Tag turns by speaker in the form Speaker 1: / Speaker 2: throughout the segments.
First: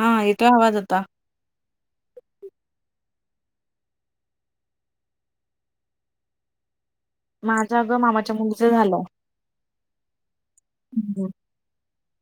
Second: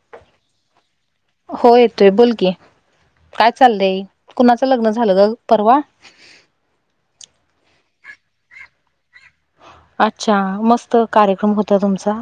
Speaker 1: हा येेतो आवाज आता
Speaker 2: हो येतोय बोल की काय चाललंय कुणाचं लग्न झालं ग परवा?
Speaker 1: माझं अ गं मामाच्या मुलीचं झालं
Speaker 2: अच्छा मस्त कार्यक्रम होता तुमचा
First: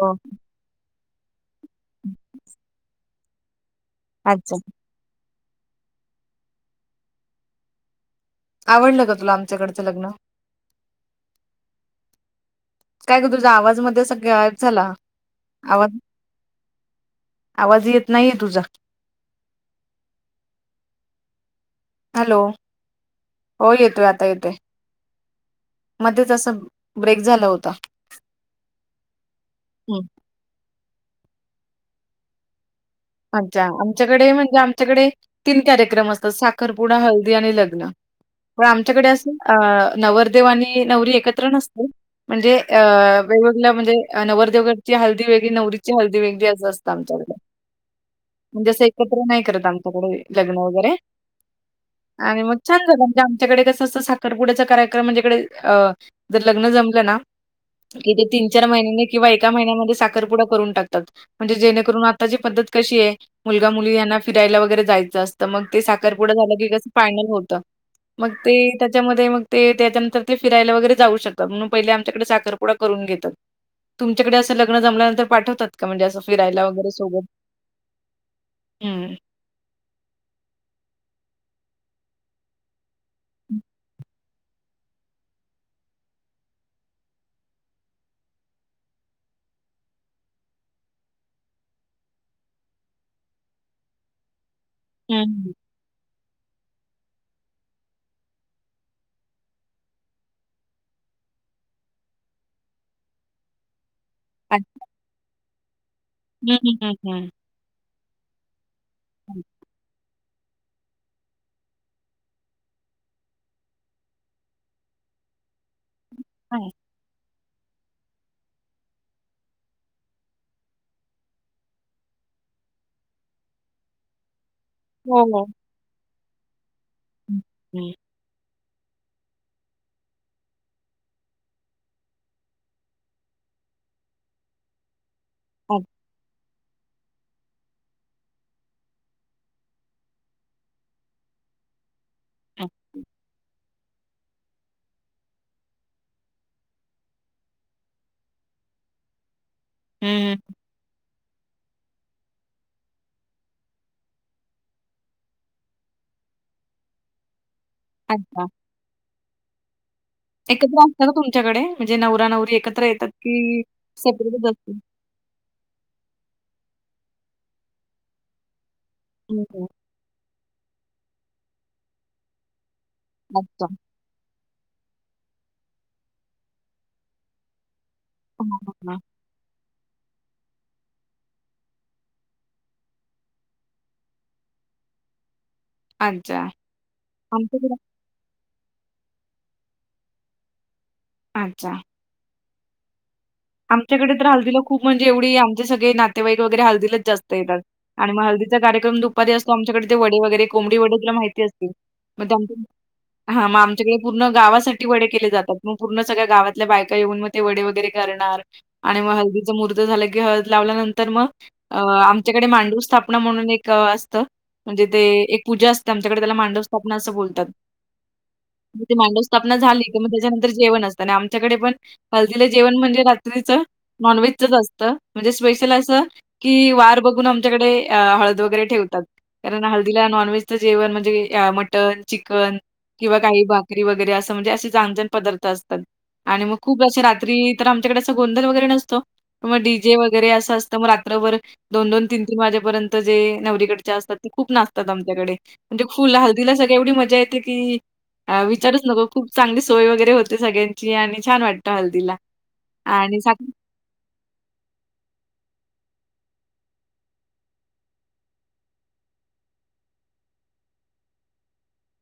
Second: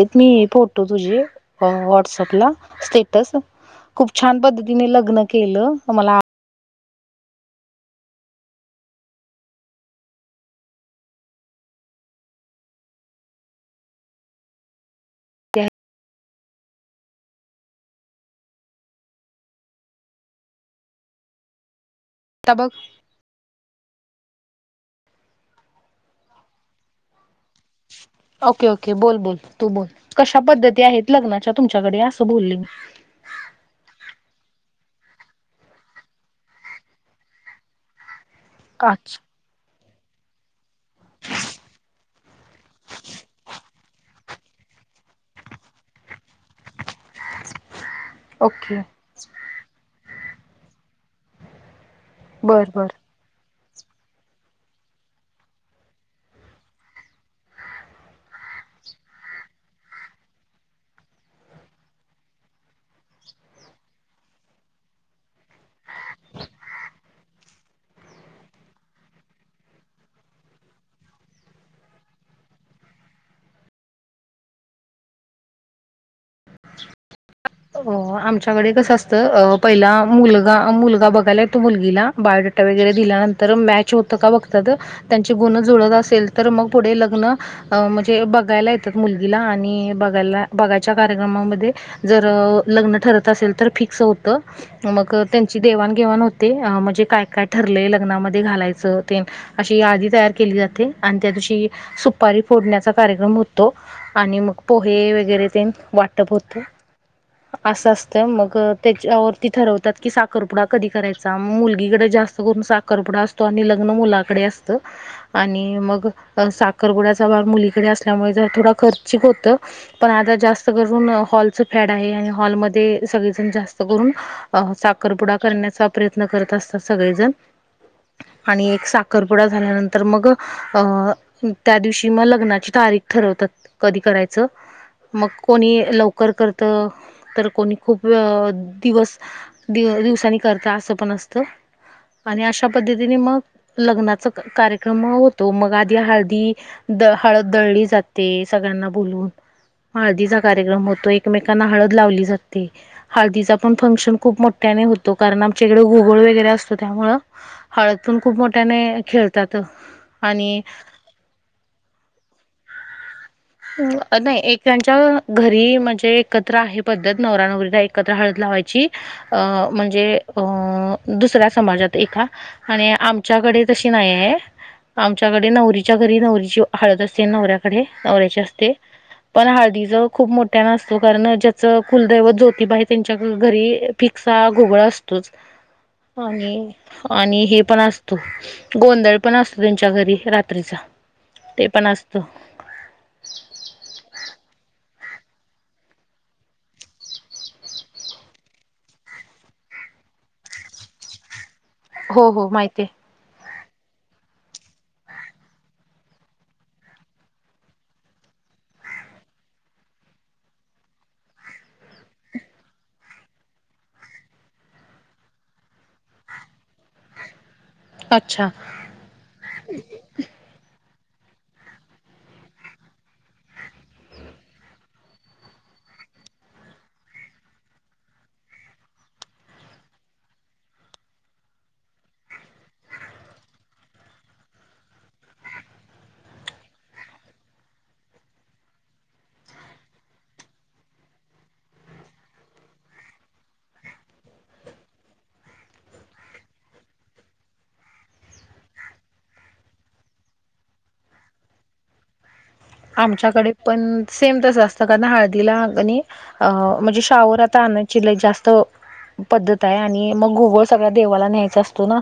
Speaker 1: हो
Speaker 2: मी फोटो तुझी वॉटसअपला स्टेटस खूप छान
Speaker 1: अच्छा
Speaker 2: पद्धतीने लग्न केलं मला आवडलं
Speaker 1: आवडलं का तुला आमच्याकडचं लग्न काय का तुझा आवाज मध्ये सगळं गायब झाला आवाज आवाज येत नाहीये तुझा हॅलो
Speaker 2: आता बघ
Speaker 1: हो येतोय आता येतोय मध्येच असं ब्रेक झाला होता.
Speaker 2: ओके ओके बोल बोल तू बोल कशा पद्धती आहेत लग्नाच्या तुमच्याकडे असं बोलली मी
Speaker 1: अच्छा आमच्याकडे म्हणजे आमच्याकडे तीन कार्यक्रम असतात साखरपुडा हळदी आणि लग्न पन आमच्याकडे असे
Speaker 2: अच्छा
Speaker 1: अ नवरदेव आणि नवरी एकत्र नसते म्हणजे अ वेगवेगळ्या म्हणजे नवरदेवगची हळदी वेगळी नवरीची हळदी वेगळी असं असतं आमच्याकडे
Speaker 2: ओके
Speaker 1: म्हणजेसं एकत्र नाही करत आमच्याकडे लग्न वगैरे आणि मग
Speaker 2: बर
Speaker 1: छान
Speaker 2: बर
Speaker 1: झाला म्हणे आमच्याकडे कसं असं साखरपुड्याचा कार्यक्रम म्हणजेकडे अ जर लग्न जमलं ना इथे तीन चार महिन्याने किंवा एका महिन्यामध्ये साखरपुडा करून टाकतात म्हणजे जेणेकरून आताची पद्धत कशी आहे मुलगा मुली यांना फिरायला वगैरे जायचं असतं मग ते साखरपुडं झालं की कसं फायनल होतं. मग ते त्याच्यामध्ये मग ते त्याच्यानंतर ते फिरायला वगैरे जाऊ शकतात म्हणून पहिले आमच्याकडे साखर ून घ तुमच्याकडे ल्न जमल्यांतर पाठवतात का म्हणजे असं फिरायलागरे स
Speaker 2: आमच्याकडे कस असतं पहिला मुलगा मुलगा बघायला. त मुलगीला बायोडेटा वगैरे दिल्यानंतर मॅच होतं का बघ. त्यांचे गुण जुळत असेल तर मग पुढे लग्न अ म्हणजे बघायला येतात मुलगीला आणि बघायला बघायच्या कार्यक्रमामध्ये जर लग्न ठरत असेल तर फिक्स होतं मग
Speaker 1: हं,
Speaker 2: त्यांची देवाणघेवाण होते ते म्हणजे काय काय ठरलंय लग्नामध्ये घालायचं तेन ते अशी यादी तयार केली जाते आणि त्या दिवशी सुपारी फोडण्याचा कार्यक्रम होतो आणि मग पोहे वगैरे ते वाट
Speaker 1: हम् हम् हम हम्-.
Speaker 2: असं असतं मग त्याच्यावरती ठरवतात की साख साखरपुडा कधी करायचा मुलगीकडे जास्त करून साखरपुडा असतो आणि लग्न मुलाकडे असत. आणि मग साखरपुडयाच ग मुलीकडे असल्यामुळे थोड खर्चिक होत पण आता जास्त करून हॉल फॅड आहे आणि हॉलमध्येध्ये सगळेजण जास्त करून अ साखरपुडा करण्याचा प्रयत्न करत असतात सगळेजण
Speaker 1: हं, हं.
Speaker 2: आणि एक साखरपुडा झाल्यानंतर मग अं त्या दिवशी मग लग्नाची तारीख ठरवतात कधी करायचं. मग कोणी
Speaker 1: अच्छा.
Speaker 2: लवकर करत तर कोणी अ खूप दिवस दिव दिवसांनी करता असं पण असत आणि
Speaker 1: हं,
Speaker 2: अशा पद्धतीने मग लग्नाचा कार्यक्रम होतो मग आधी हळदी द हळद दळली जाते सगळ्यांना बोलून
Speaker 1: हं. अच्छा. हं,
Speaker 2: हळदीचा कार्यक्रम होतो ये एकमेकांना हळद लावली जाते. हळदीचा पण फंक्शन खूप मोठ्याने होतो कारण आमच्या इकडे गुगळ वगैरे असतो त्यामुळ हळद पून खूप
Speaker 1: अच्छा.
Speaker 2: मोठ्याने खेळतात. आणि
Speaker 1: एकत्र असतात ना तुमच्याकडे म्हणजे नवरा नवरी एकत्र येतात. की
Speaker 2: नाही
Speaker 1: सेपरेटच असते?
Speaker 2: एकच्या घरी म्हणजे एकत्र आहे पद्धत नवरा नवररीला एकत्र हळद लावायची. अ
Speaker 1: हं, हं.
Speaker 2: म्हणजे अ दुसऱ्या समाजात एका आणि आमच्याकडे
Speaker 1: अच्छा.
Speaker 2: तशी नाही आह आमच्याकडे नवरीच्या घरी नवरीची हळद असते नवऱ्याकडे लावायची
Speaker 1: हां,
Speaker 2: असते.
Speaker 1: हां, हां.
Speaker 2: पण हळदीच खूप मोठ्या ना असतो कारण ज्याचं कुलदैवत ज्योतिबा आहे त्यांच्या घरी पिक्स हा गुगळ असतोच
Speaker 1: अच्छा.
Speaker 2: आणि आणि हे
Speaker 1: आमच्याकडे
Speaker 2: पण अस. गोंधळ पण असतो त्यांच्या घरी रात्रीचा ते
Speaker 1: अच्छा.
Speaker 2: पण असत. ह [inaudible]
Speaker 1: आमच्याकडे तर हाळदी ला खूप म्हणजे एवढी आमचे सगळे नातेवाईक वगैरे हळदीलाच जास्त येतात. आणि हल्दीचा कार्यक्रम दुपारी असतो आमच्याकडे ते वडे वगैरे कोंबडी वडे तुला माहिती असते.
Speaker 2: हो
Speaker 1: मदम
Speaker 2: हो
Speaker 1: त
Speaker 2: माहिती आहे
Speaker 1: हा मग आमच्याकडे पूर्ण गावासाठी वडे केले जातात मग पूर्ण सगळ्या गावातल्या बायका येऊन मग ते वडे वगैरे करण आणि मग हळदीच मूर्त झालं की हळद लावल्यानंतर मग अ आमच्याकडे मांडू स्थापना म्हणून एक असतं. म्हणजे ते एक पूजा असते आमच्याकडे त्याला मांडव स्थापना असं बोलतात.
Speaker 2: अच्छा
Speaker 1: मांडव स्थापना झाली क मग त्याच्यानंतर जेव असतात आणि आमच्याकडे पण हलदीले जेवण म्हणजे नॉनव्हेज च असत म्हणजे स्पेशल असं कि वार बघून आमच्याकडे हळद वगैरे ठेवतात. कारण हळदी ला नॉनव्हेजच जेवण म्हणजे मटन चिकन किंवा काही भाकरी वगैरे असं म्हणजे असे छान छान पदार्थ असतात. आणि मग खूप जं रात्री तर आमच्याकडे असं गोंधल वगैरे नसतो. मग डी जे वगैरे असं असतं मग रात्रभर दोन दोन तीन तीन वाजेपर्यंत जे नवरीकडच्या असतात ते खूप नाचतात आमच्याकडे म्हणजे फुल हळदीला सगळ्या एवढी मजा येते की विचारूच नको खूप चांगली सोय वगैरे होते सगळ्यांची आणि छान वाटतं हळदीला आणि
Speaker 2: आमच्याकडे पण सेम तसं असतं कारण हळदीला आणि अ म्हणजे शावर आता आणायची लय जास्त पद्धत आहे आणि मग घोबळ सगळ्या देवाला न्यायचा असतो ना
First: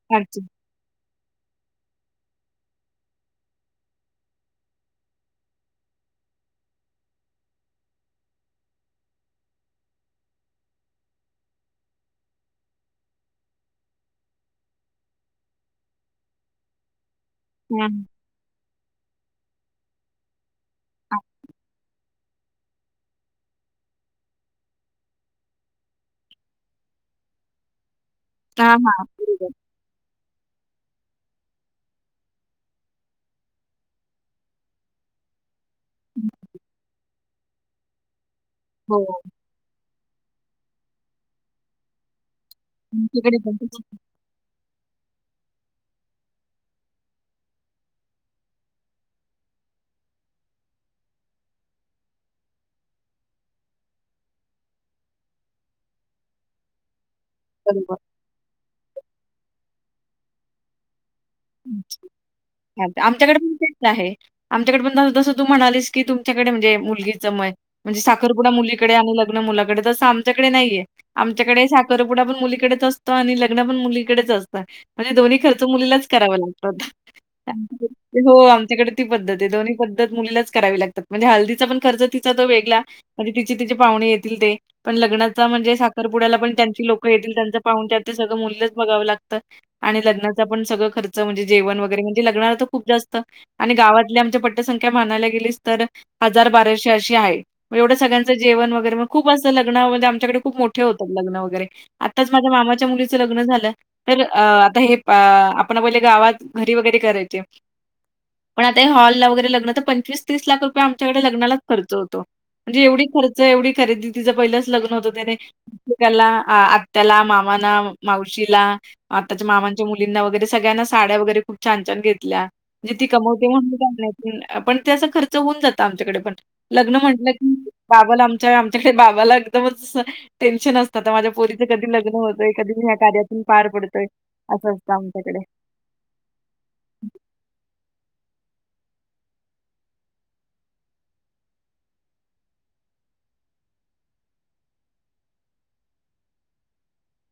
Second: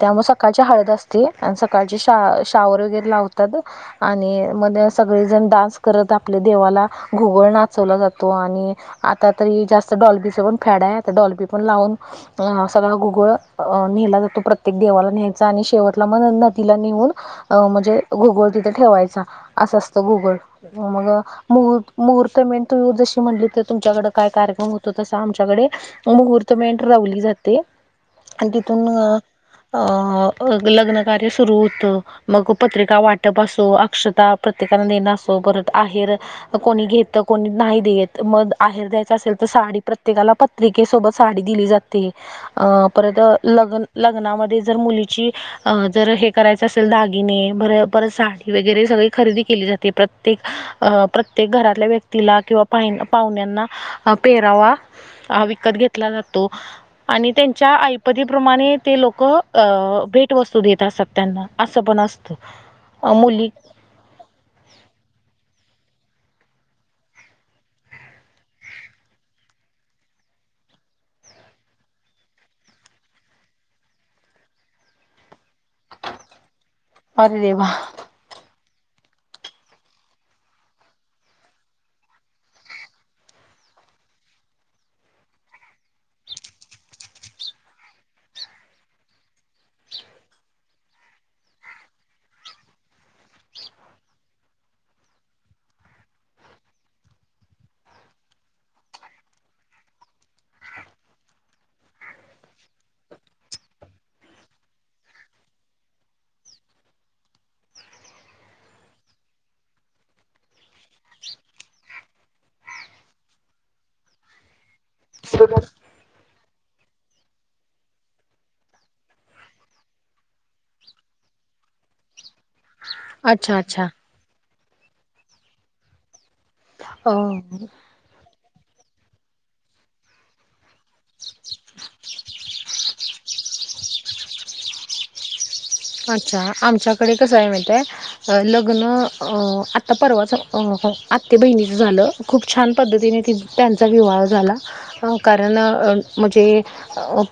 Speaker 2: त्यामुळे सकाळची हळद असत. आणि सकाळचे श शावर वगैरे लावतात आणि मध्ये सगळेजण डान्स करत आपल्या देवाला घोघळ नाचवला जातो आणि आता तरी जास्त डॉलबीच पण फेडा आहे डॉल्बी पण लावून अ सगळा गोगळ नेला जातो प्रत्येक देवाला न्यायचा आणि शेवटला मग नदीला नेऊन. म्हणजे गुगळ तिथे ठेवायचा असं असतं गुगळ मग
Speaker 1: हां, हां.
Speaker 2: म मुहूर्त मेड तू जशी म्हणली तर तुमच्याकडे काय कार्यक्रम होतो तसं आमच्याकडे मुहूर्त मेंट रावली जाते आणि
Speaker 1: हां,
Speaker 2: तिथून
Speaker 1: हां. बरोबर.
Speaker 2: अ लग्न कार्य सुरू होतं मग पत्रिका वाटप असो अक्षता प्र प्रत्येका न असतो परत आहेर
Speaker 1: हं.
Speaker 2: कोणी घेत कोणी नाही देत मग बाहेर द्यायच
Speaker 1: हो.
Speaker 2: असेल तर साडी प्रत्येकाला पत्रिकेसोबत साडी दिली जात परत
Speaker 1: तुमच्याकडे पण
Speaker 2: ल
Speaker 1: तसंच
Speaker 2: लग्नामध्ये जर मुलीची जर हे करायच असेल दागिने पर साडी वगैरे सगळे खरेदी केली जाते प्रत्येक अ प्रत्येक घरातल्या व्यक्तीला किंवा पा पाहुण्यांना पेरावा विकत घेतला जातो आणि त्यांच्या
Speaker 1: बरोबर.
Speaker 2: ऐपतीप्रमाणे ते लोक अ भेटवस्तू देत असात त्यांना असं
Speaker 1: हं.
Speaker 2: पण
Speaker 1: चालतं.
Speaker 2: असतं
Speaker 1: आमच्याकडे
Speaker 2: मुली
Speaker 1: पण तेच आहे आमच्याकडे पण जसं तू म्हणालीस की तुमच्याकडे म्हणजे मुलगीचं म म्हणजे साखरपुडा मुलीकडे आणि लग्न मुलाकडे तसं आमच्याकडे नाहीये आमच्याकडे साखरपुडा पण मुलीकडेच असतो आणि लग्न पण मुलीकडेच असतं म्हणजे दोन्ही खर्च मुलीलाच करावा लागतात
Speaker 2: अरे देवा
Speaker 1: हो आमच्याकडे ती पद्धत आहे दोन्ही पद्धत मुलीलाच करावी लागतात म्हणजे हलदीचा पण खर्च तिचा तो वेगळा म्हणजे तिचे तिचे पाहुणे येतील ते पण लग्नाचा म्हणजे साखरपुड्याला पण त्यांची लोकं येतील त्यांचं पाहुणचार ते सगळं मूलीलाच बघावं लागतं आणि लग्नाचा पण सगळं खर्च म्हणजे जेवण वगैरे म्हणजे लग्नाला तर खूप जास्त आणि गावातली आमची पट्टसंख्या म्हनायला गेलीस तर हजार बाराशे अशी आहे एवढं सगळ्यांचं जेवण वगैेग खूप असं लग्न आमच्याकडे खूप मोठं होतात लग्न वगैरे आताच माझ्या मामाच्या मुलीचं लग्न झालं तर आता हे पुन्हा बोलले गावात घरी वगैरे करायचे पम आता हे हॉला वगैरे लग्न तर पंचवीस तीस लाख रुपये आमच्याकडे लग्नालाच खर्च होतो म्हणजे एवढी खर्च एवढी खरेदी तिचं पहिलंच लग्न होतं त्याने आत्याला मामाना मावशीला आताच्या मामांच्या मुलींना वगैरे सगळ्यांना साड्या वगरे खूप छान छ घेतल्याणे ती कमवते
Speaker 2: अच्छा अच्छा
Speaker 1: म्हण ह पण ते अस खर्च होऊन जात आमच्याकडे पण लग्न
Speaker 2: अ
Speaker 1: म्हंटलं की बाबाला आमच्या आमच्याकडे बाबाला एकदमच टेन्शन अस आताः माझ्या पोरीचं कधी लग्न होतंय कधी मी कार्यातून पार पडतोय असं असतं आमच्याकडे
Speaker 2: अच्छा आमच्याकडे कसं आहे माहीताय लग्न आत्ता परवाचं आत्ते बहिणीचं झालं खूप छान पद्धतीने ती त्यांचा विवाह झाला. कारण म्हणजे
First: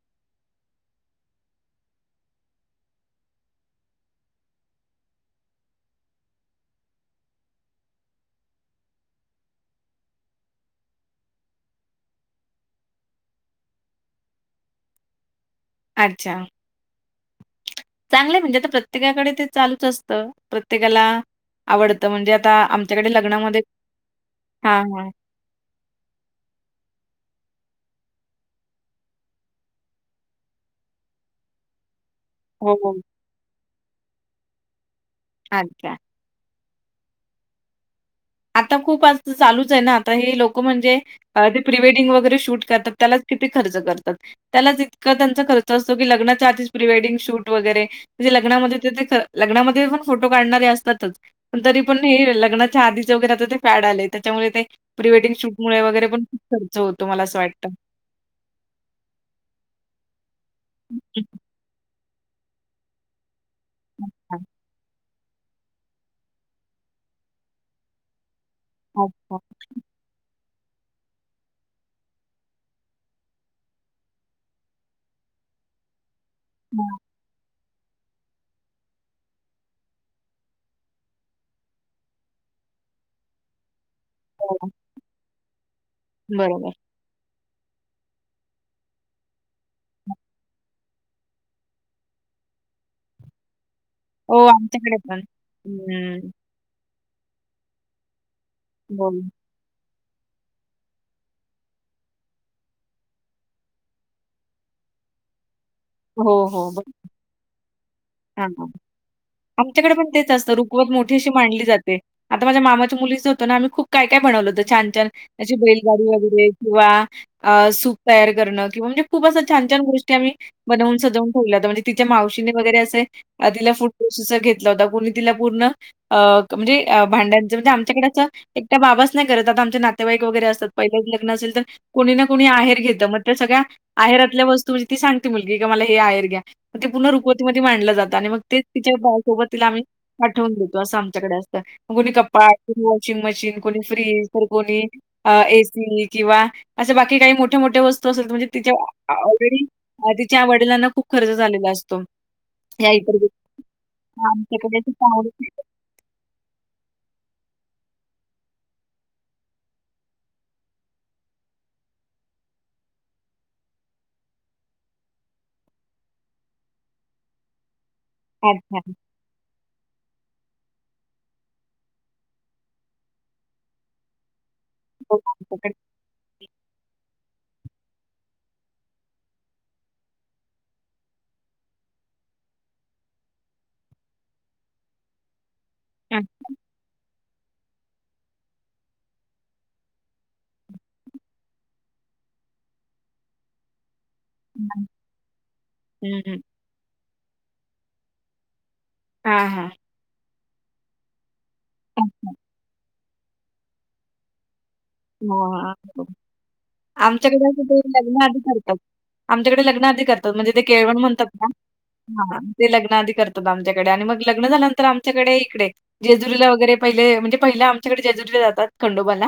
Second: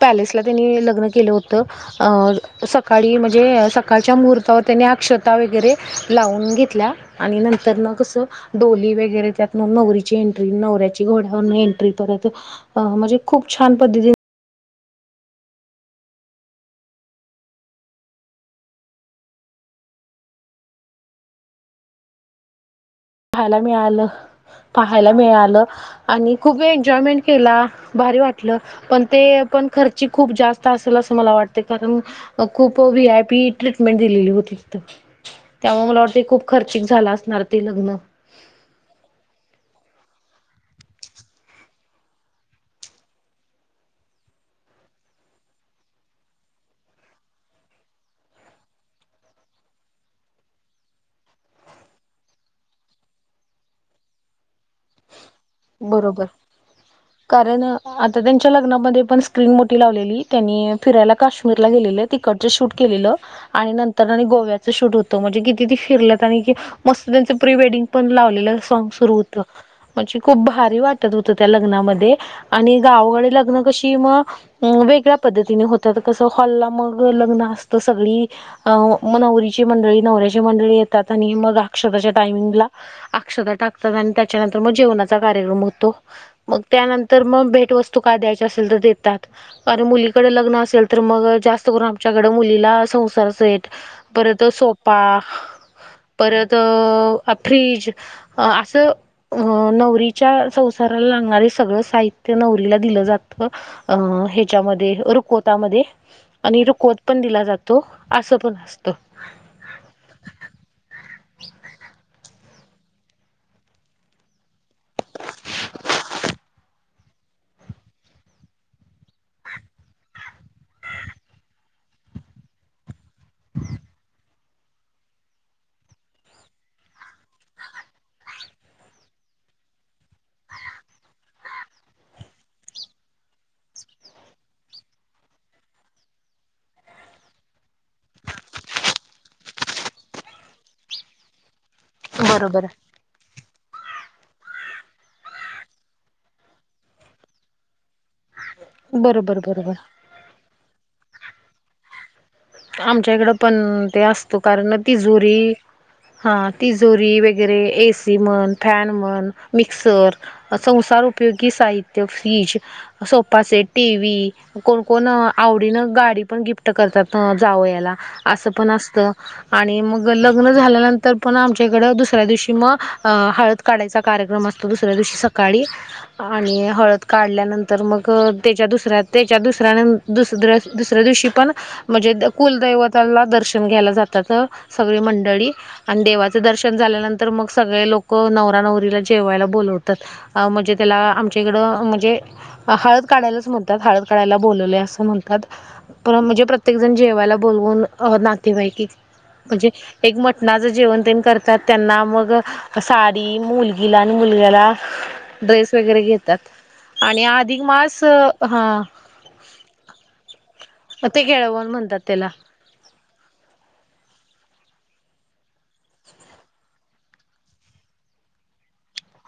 Speaker 2: पॅलेसला त्यांनी लग्न केलं होतं अ सकाळी म्ह जे सकाळच्या मुहूर्तावर त्यांनी अक्षता वगैरे लावून घेतल्या आणि नंतर कसं डोली वगैरे त्यातन नवरीची एंट्री नवऱ्याची घोड्यावर एंट्री परत अ म्हणजे खूप छान पद्धती
Speaker 1: अच्छा चांगलं म्हणजे आता प्रत्येकाकडे ते चालूच असतं प्रत्येकाला आडतं म्हणजे आता आम
Speaker 2: पाहायला मिळालं पाहायला
Speaker 1: हां.
Speaker 2: मिळालं आणि खूप एन्जॉयमेंट केला भारी वाटलं पण ते पण खर्ची खूप जास्त असेल असं मला वाटते कारण
Speaker 1: हो,
Speaker 2: खूप
Speaker 1: हो.
Speaker 2: व्ही आय पी ट्रीटमेंट दिलेली होती तिथ.... त्यामुळे
Speaker 1: अच्छा.
Speaker 2: मला वाटते खूप खर्चिक झाला असणार ते लग्न.
Speaker 1: आता खूप आज चालूच आहे. ना आता हे लोक म्हणजे ते प्रीवेडिंग वगैरे शूट करतात त्यालाच किती खर्च करतात त्यालाच इतकं त्यांचा खर्च असतो. की लग्नाच्या आधीच प्रीवेडिंग शूट वगैरे म्हणजे लग्नामध्ये ते लग्नामध्ये पण फोटो काढणारे असतातच. पण तरी पण हे लग्नाच्या आधी वगैर ते फॅड आले त्याच्यामुळे ते प्रीवेडिंग शूट मु वगैरे पण
Speaker 2: बरोबर
Speaker 1: खूप खर्च होतो. मला असं
Speaker 2: कारण
Speaker 1: वाटतं
Speaker 2: आता त्यांच्या लग्नामध्ये पण स्क्रीन मोठी लावलेली त्यांनी
Speaker 1: हं,
Speaker 2: फिरायला
Speaker 1: हं.
Speaker 2: काश्मीरला गेलेले. तिकडचं शूट केलेलं आणि नंतर आणि
Speaker 1: अच्छा.
Speaker 2: गोव्याचं शूट होत म्हणजे किती त फिरल्यात आणि की मस्त त्यांचं प्री वेडिंग पण लावलेलं सॉग सुरु
Speaker 1: अच्छा.
Speaker 2: होत. खूप भारी वाटत होत त्या लग्नामध्ये आणि गावाकडे लग्न कशी मग अं वेगळ्या पद्धतीने होतात कसं हॉलला
Speaker 1: हां.
Speaker 2: मग लग्न असतं सगळी अ मग नवरीची मंडळी नवऱ्याची मंडळी येतात. आणि मग अक्षताच्या टायमिंगला अक्षता टाकतात आणि
Speaker 1: हो.
Speaker 2: त्याच्यानंतर मग जेवणाचा कार्यक्रम होतो मग
Speaker 1: बरोबर.
Speaker 2: त्यानंतर तर मग भेटवस्तू काय द्यायची असेल तर देतात. कार मुलीकडे लग्न असेल तर मग जास्त करून आमच्याकड मुलीला संसाराच य
Speaker 1: हो
Speaker 2: परत
Speaker 1: आमच्याकडे
Speaker 2: सोफा
Speaker 1: पण. हं.
Speaker 2: परत फ्रीज अस
Speaker 1: हो.
Speaker 2: न संसाराला लागणारे सगळ साहित्य नवरीला दिलं जात अ ह्याच्यामध्ये रुखवत मध्ये
Speaker 1: हो,
Speaker 2: आणि
Speaker 1: हो.
Speaker 2: रुकवत पण दिला जातो असं
Speaker 1: हां,
Speaker 2: पण
Speaker 1: हां.
Speaker 2: असतं
Speaker 1: आमच्याकडे पण तेच असतं रुखवक मोठी अशी मांडली जाते आता माझ्या मामाच्या मुलीच होत ना आम्ही खूप काय काय बनवलं होत छानछान त्याची बैलगाडी वगैरे किंवा अ सूप तयार करणं किंवा म्हणजे खूप असं छान छान गोष्टी आम्ही बनवून सजवून ठेवलं म्हणजे तिच्या मावशीने वगैरे असे तिला फुटो घेतला होता कणी तिला पूर्ण अ म्हणजे भांड्यांचं म्हणजे आमच्याकडच एकट्या बाबाच नाही करत आता आमचे नातेवाईक वगैरे असतात पहिलंच लग्न असेल. तर कोणी ना कोणी आहेर घेतं मग त्या सगळ्या आहेरातल्या वस्तू म्हणजे ती सांगते मुलगी की मला हे आहेर घ्या म ते पुन रुकवतीमध्ये मांडलं जातो. आणि मग तेच तिच्या बासोबत तिला आम्ही आठवून देतो असं आमच्याकडे असत मगुणी कपपा
Speaker 2: बरोबर आहे.
Speaker 1: वॉशिंग मशीन कोणी फ्रीज तर कोणी अ एसी किंवा असशा बाकी काही मोठ्या मोठ्या वस्तू असेल म्हणजे तिच्या
Speaker 2: बरोबर
Speaker 1: ऑलरेडी
Speaker 2: बरोबर
Speaker 1: तिच्या वडिलांना खूप खर्च झालेला असतो. या
Speaker 2: आमच्या
Speaker 1: इतर
Speaker 2: इकडं
Speaker 1: गोष्टी
Speaker 2: पण ते असतो कारण
Speaker 1: आमच्याकडे असे पाहुणे
Speaker 2: तिजोरी. हा तिजोरी वगैरे ए. सी म्हण फॅन म्हण मिक्सर.. संसार उपयोगी साहित्य fridge. Sofa set, T. V कोणकण आवडीनं गाडी पण गिफ्ट करतात. जावाई याला असं पण
Speaker 1: अच्छा.
Speaker 2: असतं. आणि मग लग्न झाल्यानंतर पण आमच्याकडं दुसऱ्या दिवशी मग हळद. काढायचा कार्यक्रम असतो दुसऱ्या दिवशी
Speaker 1: हो,
Speaker 2: सकाळी
Speaker 1: आमच्याकडे
Speaker 2: आणि हळद काढल्यानंतर मग त्याच्या दुसऱ्या त्याच्या दुसऱ्यान दुसरा.. दुसऱ्या दिवशी पण म्हणजे कुलदैवताला दर्शन घ्यायला जातात. सगळी मंडळी. आणि
Speaker 1: अच्छा.
Speaker 2: देवाचं दर्शन झाल्यानंतर मग सगळे लोक नवरा नवरीला जेवायला बोलवतात. अ म्हणजे त्याला आमच्याकडं म्हणजे हळद काढायलाच म्हणत्यात. हळद काढायला बोलवलय अस म्हणतात.
Speaker 1: हं, हं.
Speaker 2: म्हणजे प्रे प्रत्येक जण जेवायला बोलवून नातेवाईक
Speaker 1: हां, हां.
Speaker 2: म्हणजे एक मटणाचं जेवण ते करतात त्यांना मग
Speaker 1: अच्छा.
Speaker 2: साडी मुलगीला आणि मुलग्याला
Speaker 1: हां,
Speaker 2: ड्रेस
Speaker 1: हां.
Speaker 2: वगैरे
Speaker 1: बरोबर.
Speaker 2: घेतात आणि
Speaker 1: आमच्याकडे
Speaker 2: अधिक
Speaker 1: असं ते
Speaker 2: मास
Speaker 1: लग्नाआधी करतात.
Speaker 2: हा..
Speaker 1: आमच्याकडे लग्न आधी करतात म्हणजे ते केळवण
Speaker 2: ते
Speaker 1: म्हणतात ना.
Speaker 2: केळवण म्हणतात त्याला
Speaker 1: हा! ते लग्न आधी करतात आमच्याकडे आणि मग लग्न झाल्यानंतर आमच्याकडे इकडे. जेजुरीला वगैरे पहिले म्हणजे पहिला आमच्याकडे जेजुरीला जातात खंडोबाला.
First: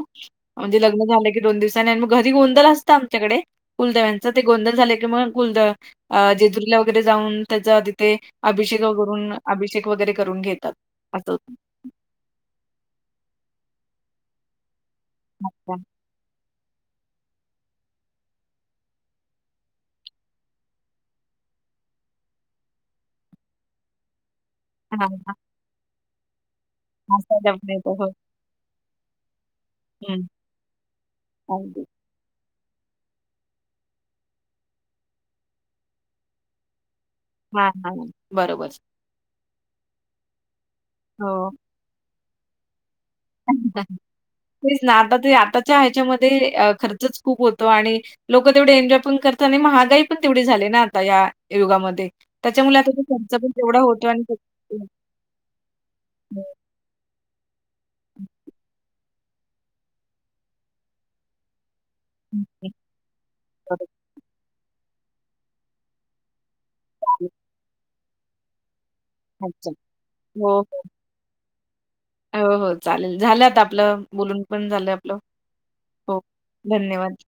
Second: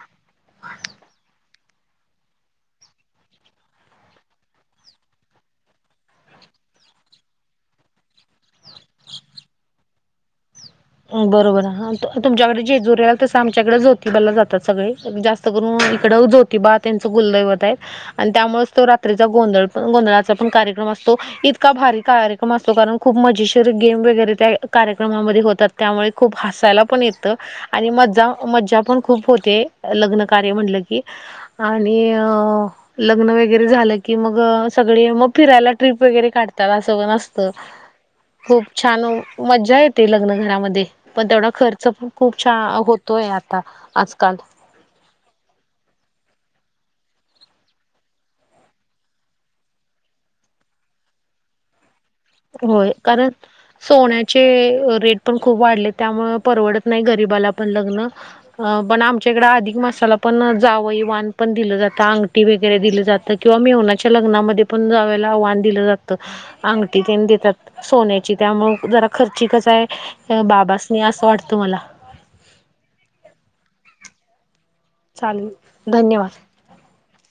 Speaker 1: म्हणजे लग्न झालं की दोन दिवसांनी आणि मग घरी गोंधल असतं आमच्याकडे. कुलदेव्यांच ते गोंधल झाले की मग कुलदेव जेजुरीला वगैरे जाऊन त्याच तिथे. अभिषेक वून अभिषेक वगैरे करून घेतात. असं होतं.
Speaker 2: बरोबर हा तुमच्याकडे जेजूरीला तसं आमच्याकडे ज्योतिबाला जातात सगळे जास्त
Speaker 1: हां,
Speaker 2: करून इकडं ज्योतीबा त्यांचं गुलदैवत आहेत. आणि त्यामुळेच तो रात्रीचा गोंधळ गोंधळाचा पण कार्यक्रम असतो. इतका भारी कार्यक्रम असतो कारण खूप मजेशीर गेम वगैरे त्या
Speaker 1: हां, हां.
Speaker 2: कार्यक्रमामध्ये होतात त्यामुळे खूप हसायला पण येत
Speaker 1: असा जमण्याचं
Speaker 2: आणि
Speaker 1: हो.
Speaker 2: मज्जा मज्जा पण खूप होते
Speaker 1: हं.
Speaker 2: लग्न कार्य म्हणलं की.
Speaker 1: अगदी.
Speaker 2: आणि अ लग्न वगैरे झालं की मग सगळे मग फिरायला ट्रिप वगैरे काढतात असं पण असत.
Speaker 1: हां, हां.
Speaker 2: खूप
Speaker 1: बरोबर.
Speaker 2: छान मज्जा येते लग्न घरामध्ये पण तेवढा
Speaker 1: हो.
Speaker 2: खर्च पण खूप छ होतो. येत आता आजकाल.
Speaker 1: तेच ना आता ते आताच्या ह्याच्यामध्ये खर्चच खूप होतो आणि लोक तेवढे एन्जॉय पण करता आणि महागाई पण तेवढी झाली ना आता या युगामध्ये. त्याच्यामुळे
Speaker 2: होय
Speaker 1: आता तो
Speaker 2: कारण
Speaker 1: खर्च पण तेवढा होतो आणि
Speaker 2: सोनचे रेट पण खूप वाढले त्यामुळे परवडत नाही गरीबाला पण लग्न. पण आमच्याकडे अधिक मसाला पण जावयवान पण दिलं जात. अंगटी वगैरे दिलं जात किंवा मेवनाच्या लग्नामध्ये पण जाला आव्हान दिलं जात आ ती ते देतात सोन्याची त्यामुळं जरा खर्चिकच
Speaker 1: अच्छा.
Speaker 2: आहे
Speaker 1: हो, हो.
Speaker 2: बाबासनी असं वाटतं मला.
Speaker 1: हो हो चालेल झाल्यात आपलं बोलून पण झालं. आपलं.
Speaker 2: चालेल
Speaker 1: हो.
Speaker 2: धन्यवाद.
Speaker 1: धन्यवाद.